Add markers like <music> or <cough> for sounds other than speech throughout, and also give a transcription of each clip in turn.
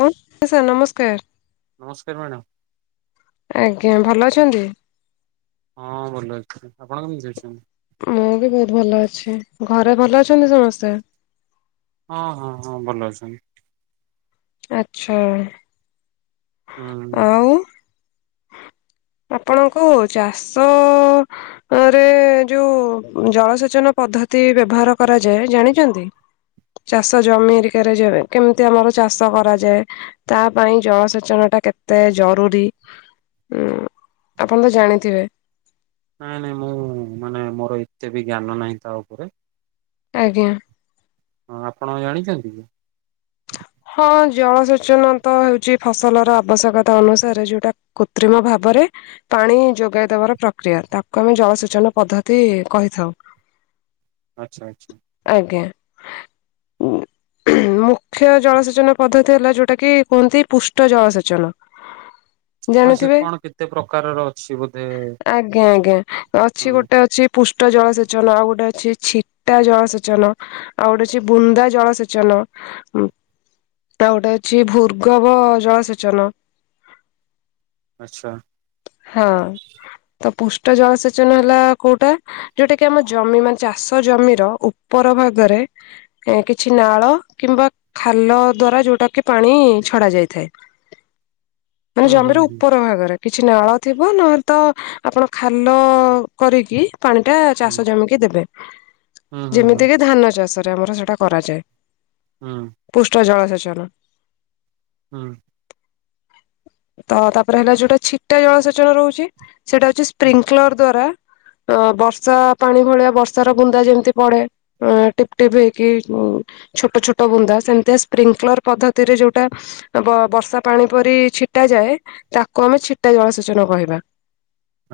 ହଁ ସାର୍ ନମସ୍କାର। ନମସ୍କାର ମ୍ୟାଡ଼ାମ। ଆଜ୍ଞା ଭଲ ଅଛନ୍ତି? ହଁ ଭଲ ଅଛି। ଆପଣ କେମିତି ଅଛନ୍ତି? ମୁଁ ବି ବହୁତ ଭଲ ଅଛି। ଘରେ ଭଲ ସମସ୍ତେ। ହଁ ହଁ ହଁ ଭଲ ଅଛନ୍ତି। ଆଚ୍ଛା। ହୁଁ। ଆଉ ଆପଣଙ୍କୁ ଚାଷ ରେ ଯୋଉ ଜଳସେଚନ ପଦ୍ଧତି ବ୍ୟବହାର କରାଯାଏ ଜାଣିଛନ୍ତି? ଚାଷ ଜମି ଏରିକାରେ କେମିତି ଆମର ଚାଷ କରାଯାଏ ତା ପାଇଁ ଜଳ ସେଚନଟା କେତେ ଜରୁରୀ ଆପଣ ତ ଜାଣିଥିବେ। କେତେ ବି ଜ୍ଞାନ ନାହିଁ ତା ଉପରେ। ଆଜ୍ଞା। ହଁ ଆପଣ ଜାଣିଛନ୍ତି କି? ହଁ। ଜଳସେଚନ ତ ହଉଛି ଫସଲର ଆବଶ୍ୟକତା ଅନୁସାରେ ଯୋଉଟା କୃତ୍ରିମ ଭାବରେ ପାଣି ଯୋଗାଇଦବାର ପ୍ରକ୍ରିୟା ତାକୁ ଆମେ ଜଳସେଚନ ପଦ୍ଧତି କହିଥାଉ। ଆଚ୍ଛା ଆଚ୍ଛା। ଉ ମୁଁ। ମୁଖ୍ୟ ଜଳସେଚନ ପଦ୍ଧତି ହେଲା ଯୋଉଟା କି କୁହନ୍ତି ପୁଷ୍ଟ ଜଳ ସେେଚନ। ହଁ ସେ ଜାଣିଥିବେ କଣ କେତେ ପ୍ରକାରର ଅଛି ବୋଧେ ଆଜ୍ଞା ଆଜ୍ଞା ଅଛି ହଁ। ଗୋଟେ ଅଛି ପୁଷ୍ଟ ଜଳସେଚନ ଆଉ ଗୋଟେ ଅଛି ଛିଟା ଜଳସେଚନ ଆଉ ଗୋଟେ ଅଛି ବୁନ୍ଦା ଜଳସେଚନ। ହଁ। ଉଁ ତା ଗୋଟେ ଅଛି ଭୂର୍ଗବ ଜଳ ସେେଚନ। ଆଚ୍ଛା। ହଁ। ତ ପୁଷ୍ଟ ଜଳ ସେେଚନ ହେଲା କୋଉଟା ଯୋଉଟା କି ଆମ ଜମି ମାନେ ଚାଷ ଜମିର ଉପ ଉପର ଭାଗରେ କିଛି ନାଳ କିମ୍ବା ଖାଲ ଦ୍ଵାରା ଯୋଉଟା କି ପାଣି ଛଡା ଯାଇଥାଏ। ମାନେ ହୁଁ ହୁଁ ଜମିର ହୁଁ ଉପର ଭାଗରେ। କିଛି ନାଳ ଥିବ ନହେଲେ ତ ଆପଣ ଖାଲ କରିକି ପାଣିଟା ଚାଷ ଜମିକି ଦେବେ। ହୁଁ ହୁଁ ହୁଁ ହୁଁ ଯେମିତି କିି ଧାନ ଚାଷରେ ଆମର ସେଟା କରାଯାଏ। ହୁଁ। ପୃଷ୍ଠ ଜଳସେଚନ। ହୁଁ। ତ ତାପରେ ହେଲା ଯୋଉଟା ଛିଟା ଜଳସେଚନ ରହୁଛି ସେଇଟା ହଉଛି ହୁଁ। ସ୍ପ୍ରିଙ୍କଲର ଦ୍ଵାରା ଅ ବର୍ଷା ପାଣି ଭଳିଆ ବର୍ଷାର ବୁନ୍ଦା ଯେମିତି ପଡେ ଏ ଟିପିଟିପି ହେଇକି ହୁଁ ଛୋଟ ଛୋଟ ବୁନ୍ଦା ସେମିତି ସ୍ପ୍ରିଙ୍କଲର ପଦ୍ଧତିରେ ଯୋଉଟା ବ ବର୍ଷା ପାଣି ପରି ଛିଟ ଛିଟା ଯାଏ ତାକୁ ଆମେ ଛିଟା ଜଳସେଚନ କହିବା।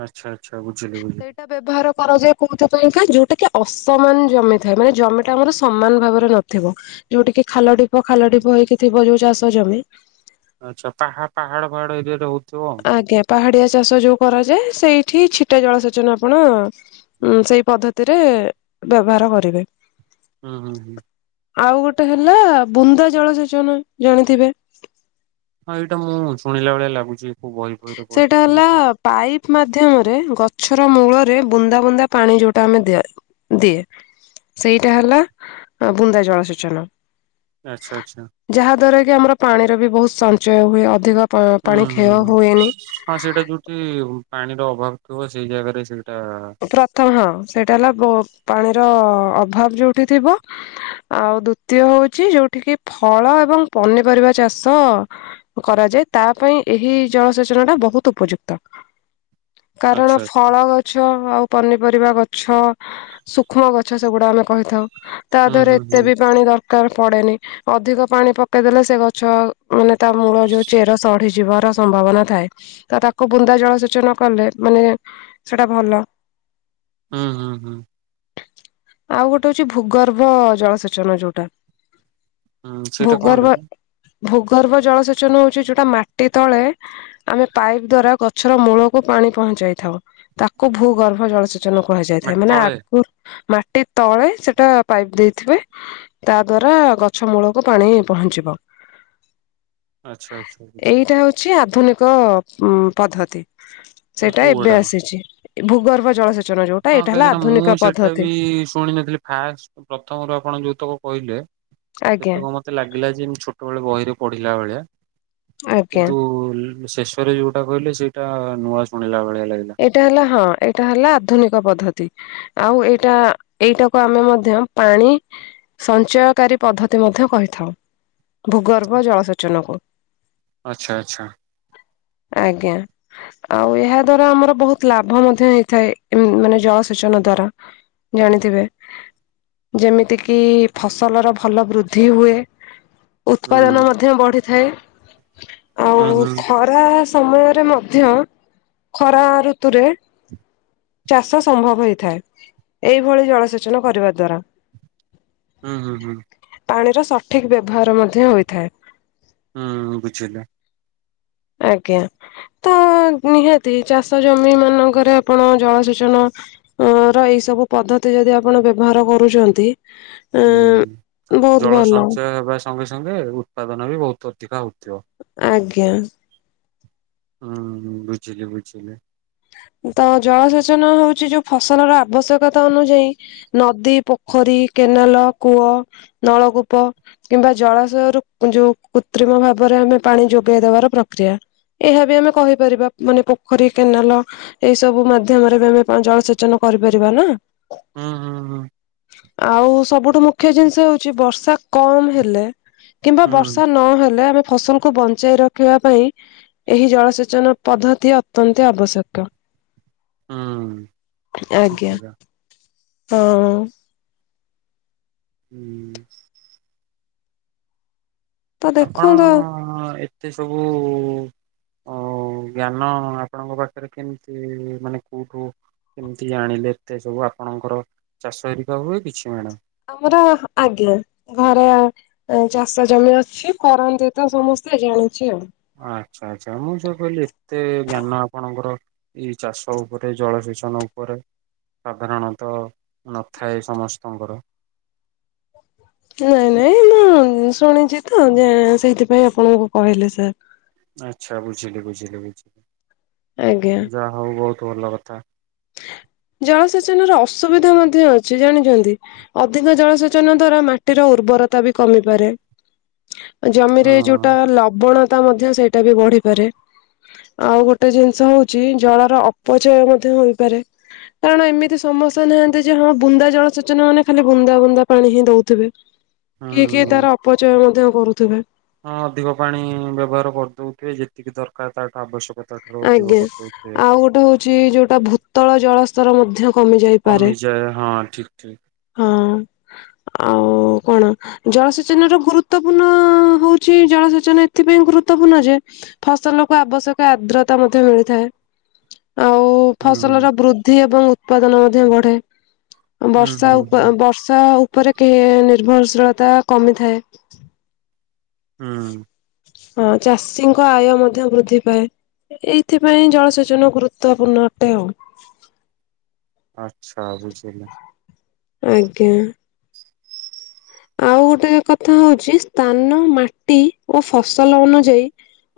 ଆଚ୍ଛା ଆଚ୍ଛା ବୁଝିଲି ବୁଝିଲି। ସେଇଟା ବ୍ୟବହାର କରାଯାଏ କୋଉଥି ପାଇଁଁ କା ଯୋଉଟା କି ଅସମାନ ଜମି ଥାଏ ମାନେ ଜମିଟା ଆମର ସମାନ ଭାବରେ ନଥିବ। ଯୋଉଠ କିି ଖାଲ ଢିପ ଖାଲ ଢିପ ହେଇକି ଥିବ ଯୋଉ ଚାଷ ଜମି ଆଚ୍ଛା ପାହା ପାହାଡ଼ ପହାଡ଼ ଏରିଆ ହଉଥିବ। ଆଜ୍ଞା ପାହାଡିଆ ଚାଷ ଯୋଉ କରାଯାଏ ସେଇଠି ଛିଟା ଜଳସେଚନ ଆପଣ ହୁଁ ସେଇ ପଦ୍ଧତିରେ ବ୍ୟବହାର କରିବେ। ହୁଁ ହୁଁ। ଆଉ ଗୋଟେ ହେଲା ବୁନ୍ଦା ଜଳସେଚନ ଜାଣିଥିବେ। ହଁ ଏଇଟା ମୁଁ ଶୁଣିଲା ଭଳିଆ ଲାଗୁଛି। କୋଉ ବହି ଫହିରେ ସେଇଟା ପଢିଥିଲି ହେଲା ବୋଧେ। ପାଇପ ମା ମାଧମରେ ଗଛର ମୂଳରେ ବୁନ୍ଦା ବୁନ୍ଦା ପାଣି ଯୋଉଟା ଆମେ ଦିଆ ଦିଏ। ସେଇଟା ହେଲା ବୁନ୍ଦା ଜଳସେଚନ। ଆଛା ଆଚ୍ଛା। ଯାହା ଦ୍ଵାରା କି ଆମର ପାଣିର ବି ବହୁତ ସଞ୍ଚୟ ହୁଏ ଅଧିକ ପ୍ର ହୁଁ ପାଣି ହୁଁ ହୁଁ କ୍ଷୟ ହୁଏନି ହଁ ସେଇଟା ଯୋଉଠି ପାଣିର ଅଭାବ ଥିବ ସେଇ ଜାଗାରେ ସେ ପ୍ରଥମ ହଁ ସେଇଟା ହେଲା ବ ପାଣିର ଅ ଅଭାବ ଯୋଉଠି ଥିବ ଆଉ ଦ୍ଵିତୀୟ ହଉଛି ଯୋଉଠି କିି ଫଳ ଏବଂ ପନିପରିବା ଚାଷ ଷ କରାଯାଏ ତା ପାଇଁ ଏହି ଜଳ ସେଚନ ଟା ବହୁତ ଉପଯୁକ୍ତ। କାରଣ ଆଚ୍ଛା ଆଚ୍ଛା। ଫଳ ଗଛ ଆଉ ପନିପରିବା ଗଛ ସୂକ୍ଷ୍ମ ଗଛ ସେଗୁଡା ଆମେ କହିଥାଉ। ତା ହୁଁ ଦେରେ ହୁଁ ଏତେ ହୁଁ ବି ପାଣି ର ଦରକାର୍ ପଡେନି ଅଧିକ ପାଣି ପକେଇଦେଲେ ସେ ଗଛ ମାନେ ତା ମୂଳ ଯୋଉ ଚେର ସଢି ଯିବାର ସମ୍ଭାବନା ଥାଏ ତ ତାକୁ ବୁନ୍ଦା ଜଳ ସେଚନ କଲେ ମାନେ ସେଟା ଭଲ। ହୁଁ ହୁଁ ହୁଁ। ଆଉ ଗୋଟେ ହଉଛି ଭୂଗର୍ଭ ଜଳ ସେଚନ ଯୋଉଟା ହୁଁ ସେଇଟା ଭୂଗର୍ଭ କଣ୍ଟା? ଭୂଗର୍ଭ ଜଳ ସେଚନ ହଉଛି ଯୋଉଟା ମାଟି ତଳେ ଆମେ ପାଇପ୍ ଦ୍ଵାରା ଗଛର ମୂଳକୁ ପା ପାଣି ପହଞ୍ଚାଇ ଥାଉ ତାକୁ ଭୂ ଗର୍ଭ ଜଳସେଚନ କୁହାଯାଇଥାଏ ମାଟି ମାନେ ତଳେ ଆଗରୁ ମା ଟି ତଳେ ସେଟା ପାଇପ ଦେଇଥିବେ ତା ଦ୍ଵାରା ଗଛ ମୂଳକୁ ପାଣି ପହଞ୍ଚିବ। ଆଚ୍ଛା ଆଚ୍ଛା ଆଚ୍ଛା। ଏଇଟା ହଉଛି ଆଧୁନିକ ଉ ପଦ୍ଧତି ମାନେ ସେଇଟା କୋଉ ଏବେ ଗୁଡା ଆସିଛି ଭୂଗର୍ଭ ଜଳ ସେ ହଁ କାହିଁକି ନା ମୁଁ ସେଇଟା ବି ଶୁଣି ନଥିଲି ଫାଷ୍ଟ ପ୍ରଥମରୁ ଆପଣ ଯୋଉ ତକ କହିଲେ ଆଜ୍ଞା ସେତକ ମତେ ଲାଗିଲା ଯେ ମୁ ଛୋଟବେେଳେ ବହିରେ ପଢିଲା ଭଳିଆ। ଆଜ୍ଞା। କିନ୍ତୁ ଶେଷରେ ଯୋଉଟା କହିଲେ ସେଇଟା ନୂଆ ଶୁଣିଲା ଭଳିଆ। ଲାଗିଲା ଏଇଟା ହେଲା ହଁ ଏଇଟା ହେଲା ଆଧୁନିକ ପଦ୍ଧତି। ଆଉ ଏଇଟା ଏଇଟାକୁ ଆମେ ମଧ୍ୟ ପାଣି ସଞ୍ଚୟକାରୀ ପଦ୍ଧତି ମଧ୍ୟ କହିଥାଉ ଭୂଗର୍ଭ ଜଳସେଚନକୁ ଆଚ୍ଛା ଆଚ୍ଛା। ଆଜ୍ଞା ଆଉ ଏହା ଦ୍ଵାରା ଆମର ବହୁତ ଲାଭ ମଧ୍ୟ ହେଇଥାଏ ମାନେ ଜଳସେଚନ ଦ୍ଵାରା ଜାଣିଥିବେ। ଯେମିତିକି ଫସଲର ଭଲ ବୃଦ୍ଧି ହୁଏ। ହୁଁ ଉତ୍ପାଦନ ମଧ୍ୟ ବଢ଼ିଥାଏ। ହୁଁ ଆଉ ହୁଁ ଖରା ସମୟରେ ମଧ୍ୟ ଖରା ଋତୁରେ ଚାଷ ସମ୍ଭବ ହେଇଥାଏ ଏଇଭଳି ଜଳସେଚନ କରିବା ଦ୍ଵାରା ହୁଁ ହୁଁ ହୁଁ। ପାଣିର ସଠିକ ବ୍ୟବହାର ମଧ୍ୟ ହୋଇଥାଏ। ହୁଁ ବୁଝିଲ। ଆଜ୍ଞା ତ ନିହା ଚାଷ ଜମି ମାନଙ୍କରେ ଆପଣ ଜଳସେଚନ ଅ ର ଏଇ ସବୁ ପଦ୍ଧତି ଯଦି ଆପଣ ବ୍ୟବହାର କରୁଛନ୍ତି। ଅ ହୁଁ ବହୁତ ଜଳ ଭଲ ସଞ୍ଚୟ ହେବା ସଙ୍ଗେ ସଙ୍ଗେ ଉତ୍ପାଦନ ବି ବହୁତ ଅଧିକା ହଉଛି। ତ ଡ୍ୟାନ୍ସ ହୁଁ ବୁଝିଲି ବୁଝିଲି। ତ ଜଳ ସେଚନ ହଉଛି ଯୋଉ ଫସଲର ଆବଶ୍ୟକତା ଅନୁଯାୟୀ ନଦୀ ପୋଖ କେନାଲ କୂଅ ନଳକୂପ କିମ୍ବା ଜଳାଶୟରୁ ଯୋଉ କୃତ୍ରିମ ଭାବରେ ଆମେ ପାଣି ଯୋଗେଇଦବାର ପ୍ରକ୍ରିୟା ଏହା ବି ଆମେ କହିପାରିବା ମାନେ ପୋଖରୀ କେନାଲ ଏଇ ସବୁ ମାଧ୍ୟମରେ ବି ଆମେ ଜଳ ସେଚନ କରିପାରିବା ନା। ହୁଁ ହୁଁ ଆଉ ସବୁ ମୁଖ୍ଯ ଜିନିଷ ହେଉଛି ବର୍ଷା କମ୍ ହେଲେ କିମ୍ବା ହୁଁ ବର୍ଷା ନହେଲେ ଆମେ ଫସଲକୁ ବଞ୍ଚାଇ ରଖିବା ପାଇଁ ଏହି ଜଳସେଚନ ପଦ୍ଧତି ଅତ୍ୟନ୍ତ ଆବଶ୍ୟକ। ହୁଁ ହୁଁ। ଠିକ ଆଜ୍ଞା। କଥା ହଁ। ହୁଁ। ତ ଆପଣ ଦେଖନ୍ତୁ ଏତେ ସବୁ ଅ ଜ୍ଞାନ ଆପଣଙ୍କ ପାଖରେ କେମିତି ମାନେ କୋଉଠୁ କେମିତି ଜାଣିଲେ ଏତେ ସବୁ ଆପଣଙ୍କର ଚାଷ ହେରିକା ହୁଏ କିଛି ମଣ। ଆମର ଆଜ୍ଞା ଘରେ ଚାଷ ଜମି ଅଛି କରନ୍ତି ତ ସମସ୍ତ ସେ ଜାଣିଛି ଆଉ। ଆଚ୍ଛା ଆଚ୍ଛା ମୁଁ ଯୋଉ କହିଲି ଏତେ ଜ୍ଞାନ ଆପଣଙ୍କର ଏଇ ଚାଷ ଉପରେ ଜଳ ସେଚନ ଉପରେ ସାଧାରଣତ ନଥାଏ ସମସ୍ତଙ୍କର। <inaudible> ନାଇଁ ନାଇଁ ମୁଁ ଶୁଣିଛି ତ ସେଇଥିପାଇଁ ଆପଣଙ୍କୁ କହିଲି ସାର୍। ଆଚ୍ଛା ବୁଝିଲି ବୁଝିଲି ବୁଝିଲି ଯାହା ହଉ ବହୁତ ଭଲ କଥା। <inaudible> ଜଳସେଚନ ର ଅସୁବିଧା ମଧ୍ୟ ଅଛି ଜାଣିଛନ୍ତି ଅଧିକ ଜଳସେଚନ ଦ୍ଵାରା ମାଟିର ବରତା ବି କମି ପରେ ଜମିରେ ହଁ ହୁଁ। ଯୋଉଟା ଲବଣ ତା ମଧ୍ୟ ସେଇଟା ବି ବଢିପାରେ ଆଉ ଗୋଟେ ଜିନିଷ ହଉଛି ଜଳର ଅପଚୟ ମଧ୍ୟ କାରଣ ଏମିତି ସମସ୍ୟା ନାହାନ୍ତି ଯେ ହଁ ବୁନ୍ଦା ଜଳସେଚନ ମାନେ ଖାଲି ବୁନ୍ଦା ବୁନ୍ଦା ପାଣି ହିଁ ଦଉ ଥିବେ କିଏ କିଏ ତାର ଅପଚୟ ମଧ୍ୟ କରୁଥିବେ। ହଁ ଅଧିକ ପାଣି ବ୍ୟବହାର କରିଦଉଥିବେ ଯେତିକି ଦରକାର ତାଠୁ ଆବଶ୍ୟକତା ଠାରୁ ଅଧିକ ଆଜ୍ଞା। କରିଦାଉଥିବେ। ଆଉ ଗୋଟେ ହଉଛି ଯୋଉଟା ଭୂତଳ ଜଳସ୍ତର ମଧ୍ୟ କମି ଯାଇପାରେ। କମିଯାଏ ହଁ ଠିକ ଠିକ। ହଁ। ଆଉ ଓ କଣ ଜଳସେଚନ ର ଗୁରୁତ୍ୱପୂର୍ଣ୍ଣ ହଉଛି ଜଳସେଚନ ଏଥିପାଇଁ ଗୁରୁତ୍ୱପୂର୍ଣ୍ଣ ଯେ ଫସଲକୁ ଆବଶ୍ୟକ ଆଦ୍ର ତା ମଧ୍ୟ ମିଳିଥାଏ ଆଉ ହୁଁ ଫସଲର ବୃଦ୍ଧି ଏବଂ ଉତ୍ପାଦନ ମଧ୍ୟ ବଢେ ହୁଁ ବର୍ଷା ହୁଁ ହୁଁ ବର୍ଷା ଉପରେ କେ ନିର୍ଭରଶୀଳତା କମିଥାଏ। ହୁଁ। ହଁ ଚାଷୀଙ୍କ ଆୟ ମଧ୍ୟ ବୃଦ୍ଧି ପାଏ। ଏଇଥିପାଇଁ ଜଳସେଚନ ଗୁରୁତ୍ୱପୂର୍ଣ୍ଣ ଅଟେ ଆଉ। ଆଚ୍ଛା ବୁଝିଲି। ଆଜ୍ଞା। ଆଉ ଗୋଟେ କଥା ହଉଛି ସ୍ଥାନ ମାଟି ଓ ଫସଲ ଅନୁଯାୟୀ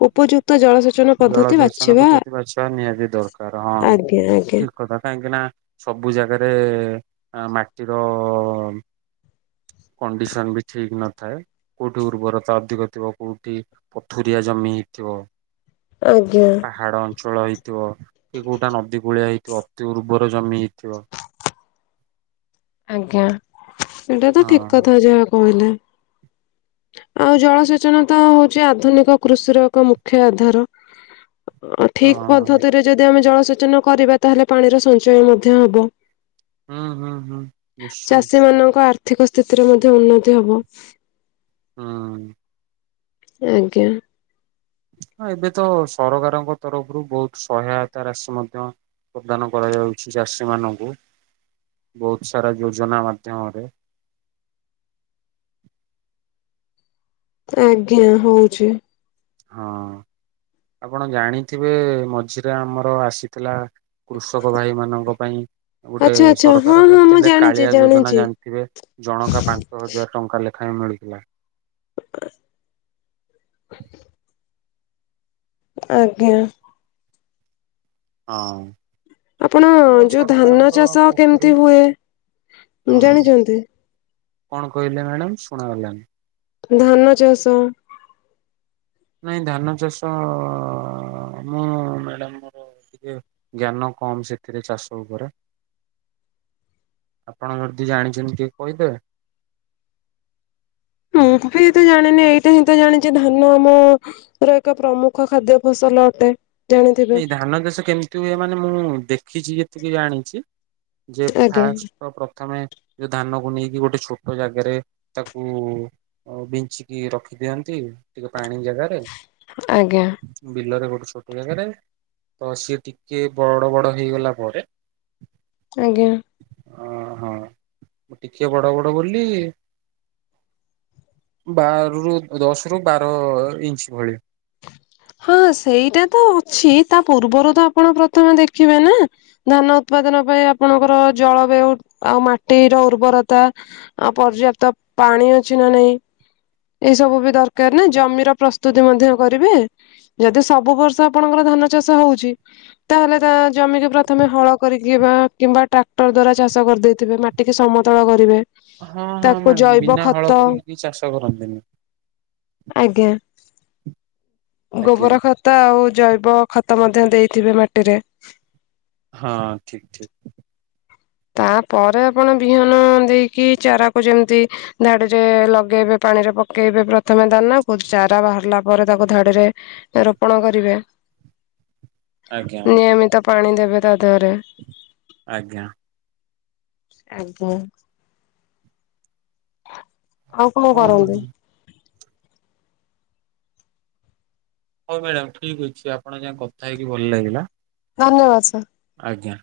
ଉପଯୁ ଜଳସେଚନ ପ୍ରଦ୍ଧତି ବାଛିବା ନିହାତି ଦରକାର୍ ହଁ ଆଜ୍ଞା ଆଜ୍ଞା ଠିକ୍ କଥା କାହିଁକି ନା ସବୁ ଜାଗାରେ ମାଟିର <inaudible> କଣ୍ଡିସନ୍ ବି ଠିକ୍ ନଥାଏ କୋଉଠି ଉର୍ବରତା ଅଧିକ ଥିବ କୋଉଠି ପଥୁରିଆ ଜମି ଥିବ। ଆଜ୍ଞା। ପାହାଡ଼ ଅଞ୍ଚଳ ହେଇଥିବ କି କୋଉଟା ନଦୀ କୂଳିଆ ହେଇଥିବ ଅତି ଉର୍ବର ଜମି ଥିବ। ଆଜ୍ଞା ସେଇଟା ତ ଠିକ୍ ହଁ କଥା ଯାହା କହିଲେ। ଆଉ ଜଳସେଚନ ତ ହଉଛି ଆଧୁନିକ କୃଷିର ଏକ ମୁଖ୍ୟ ଆଧାର। <inaudible> ଠିଊକ ହଁ ପଦ୍ଧତିରେ ଯଦି ଆମେ ଜଳସେଚନ କରିବା ତାହେଲେ ପାଣିର ସଞ୍ଚୟ ମଧ୍ୟ ହବ। ହୁଁ ହୁଁ। ନିଶ୍ଚୟ ଚାଷୀମାନଙ୍କ ଆର୍ଥିକ ସ୍ଥିତିରେ ମଧ୍ୟ ଉନ୍ନତି ହବ। ହୁଁ। ଆଜ୍ଞା। ହ ଏବେ ତ ସରକାରଙ୍କ ତରଫରୁ ବହୁତ୍ ସହାୟତା ରାଶି ମଧ୍ୟ ପ୍ରଦାନ କରାଯାଉଛି ଚାଷୀ ମାନଙ୍କୁ। ବହୁତ୍ ସାରା ଯୋଜନା ମାଧ୍ୟମରେ <unintelligible> ଆଜ୍ଞା ହଉଛି। ହଁ ଆପଣ ଜାଣିଥିବେ ମଝିରେ ଆମର ଆସିଥିଲା କୃଷକ ଭାଇ ମାନଙ୍କ ପାଇଁ ଗୋଟେ ଆଚ୍ଛା ଆଚ୍ଛା ହଁ ସରକାର ହଁ ମୁଁ କରିଥିଲେ ଜାଣିଛି କାଳିଆ ଯୋଜନା ଜାଣିଛି ଜାଣିଥିବେ। ଜଣଙ୍କା ପାଞ୍ଚ ହଜାର ଟଙ୍କା ଲେଖ ଖାଏଁ ମିଳୁଥିଲା। ଆଜ୍ଞା। ହଁ। ଆପଣ ଓ ଯୋଉ ଧାନ ସରକାରଙ୍କ ଚାଷ ପକ୍ଷରୁ କେମିତି ହୁଏ ଜାଣିଛନ୍ତି? କଣ କହିଲେ ମ୍ୟାଡ଼ାମ ଶୁଣାଗଲାଣିି। ଧାନ ଚାଷ। ନାଇଁ ଧାନ ଚାଷ ମୁଁ ମ୍ୟାଡାମ୍ ମୋର ଜ୍ଞାନ କମ୍ ସେଥିରେ ଚାଷ ଉପରେ। <inaudible> ଆପଣ ଯଦି ଜାଣିଛନ୍ତି ଟିକେ କହିଦେବେ? ହୁଁ ମୁ ବି ଏତେ ଜାଣିନି ଏଇଟା ହିଁ ତ ଜାଣିଛି ଧାନ ଆମର ଏକ ପ୍ରମୁଖ ଖାଦ୍ୟ ଫସଲ ଅଟେ। ଜାଣିଥିବେ ଏଇ ଧାନ ଚାଷ କେମିତି ହୁଏ ମାନେ ମୁଁ ଦେଖିଛି ଯେତିକି ଜାଣିଛି। ଯେ ଆଜ୍ଞା ଫାଷ୍ଟ୍ ତ ପ୍ରଥମେ ଯୋଉ ଧାନକୁ ନେଇକି ଗୋଟେ ଛୋଟ ଜାଗାରେ ତାକୁ ବିଞ୍ଚିକି ରଖିଦିଅନ୍ତି। ଟିକେ ପାଣି ଜାଗାରେ ଆଜ୍ଞା ବିଲରେ ଗୋଟେ ଛୋଟ ଜାଗାରେ ତ ସିଏ ଟିକେ ବଡ଼ ବଡ଼ ହେଇଗଲା ପରେ ଆଜ୍ଞା। ଓହୋ ଟିକେ ବଡ଼ ବଡ଼ ବୋଲି ବାର ରୁ ଦଶ ରୁ ବାର ଇଞ୍ଚ୍ ଭଳି ହଁ ସେଇଟା ତ ଅଛି ତା ପୂର୍ବରୁ ତ ଆପଣ ପ୍ରଥମେ ଦେଖିବେ ନା ଧାନ ଉତ୍ପାଦନ ପାଇଁ ଆପଣଙ୍କର ଜଳବାୟୁ ଆଉ ମାଟିର ଉର୍ବରତା ଆ ପର୍ଯ୍ୟାପ୍ତ ପାଣି ଅଛି ନା ନାଇଁ ଏଇ ସବୁ ବି ଦରକାର ନା ଜମିର ପ୍ରସ୍ତୁତି ମଧ୍ୟ କରିବେ। ଯଦି ସବୁ ବର୍ଷ ଆପଣଙ୍କର ଧାନ ଚାଷ ହଉଛି ତାହେଲେ ତା ଜମିିକି ପ୍ରଥମେ ହଳ କରି <unintelligible> କିମ୍ବା ଟ୍ରାକ୍ଟର ଦ୍ଵାରା ଚାଷ କରିଦେଇଥିବେ ମାଟିିକି ସମତଳ କରିବେ। ହଁ ହଁ ତାକୁ ମ୍ୟାଡ଼ାମ ଜୈବ ବିନା ହଳ ଖତ କରିକି କେହି ଚାଷ କରନ୍ତିନି ଆଜ୍ଞା। ଆଜ୍ଞା। ଗୋବର ଖତ ଆଉ ଜୈବ ଖତ ମଧ୍ୟ ଦେଇଥିବେ ମାଟିରେ। ହଁ ଠିକ ଠିକ। ତାପରେ ଆପଣ ବିହନ ଦେଇକି ଚାରାକୁ ଯେମିତି ଧାଡିରେ ଲଗେଇବେ। ପାଣିରେ ପକେଇବେ ପ୍ରଥମେ ଦାନା କୁ ଚାରା ବାହାରିଲା ପରେ ତାକୁ ଧାଡିରେ ରୋପଣ କରିବେ। ଆଜ୍ଞା ଆଜ୍ଞା ନିୟମିତ ପାଣି ଦେବେ। ତା ଦେହରେ। ଆଜ୍ଞା। ଆଜ୍ଞା। ଆଉ କଣ ହଁ କରନ୍ତି? ମ୍ୟାଡ଼ାମ ହଉ ମ୍ୟାଡାମ ଠିକ ଅଛି ଆପଣ ଙ୍କ ସହ କଥା ହେଇକି ଭଲ ଲାଗିଲା। ଧନ୍ୟବାଦ ସାର୍। ଆଜ୍ଞା।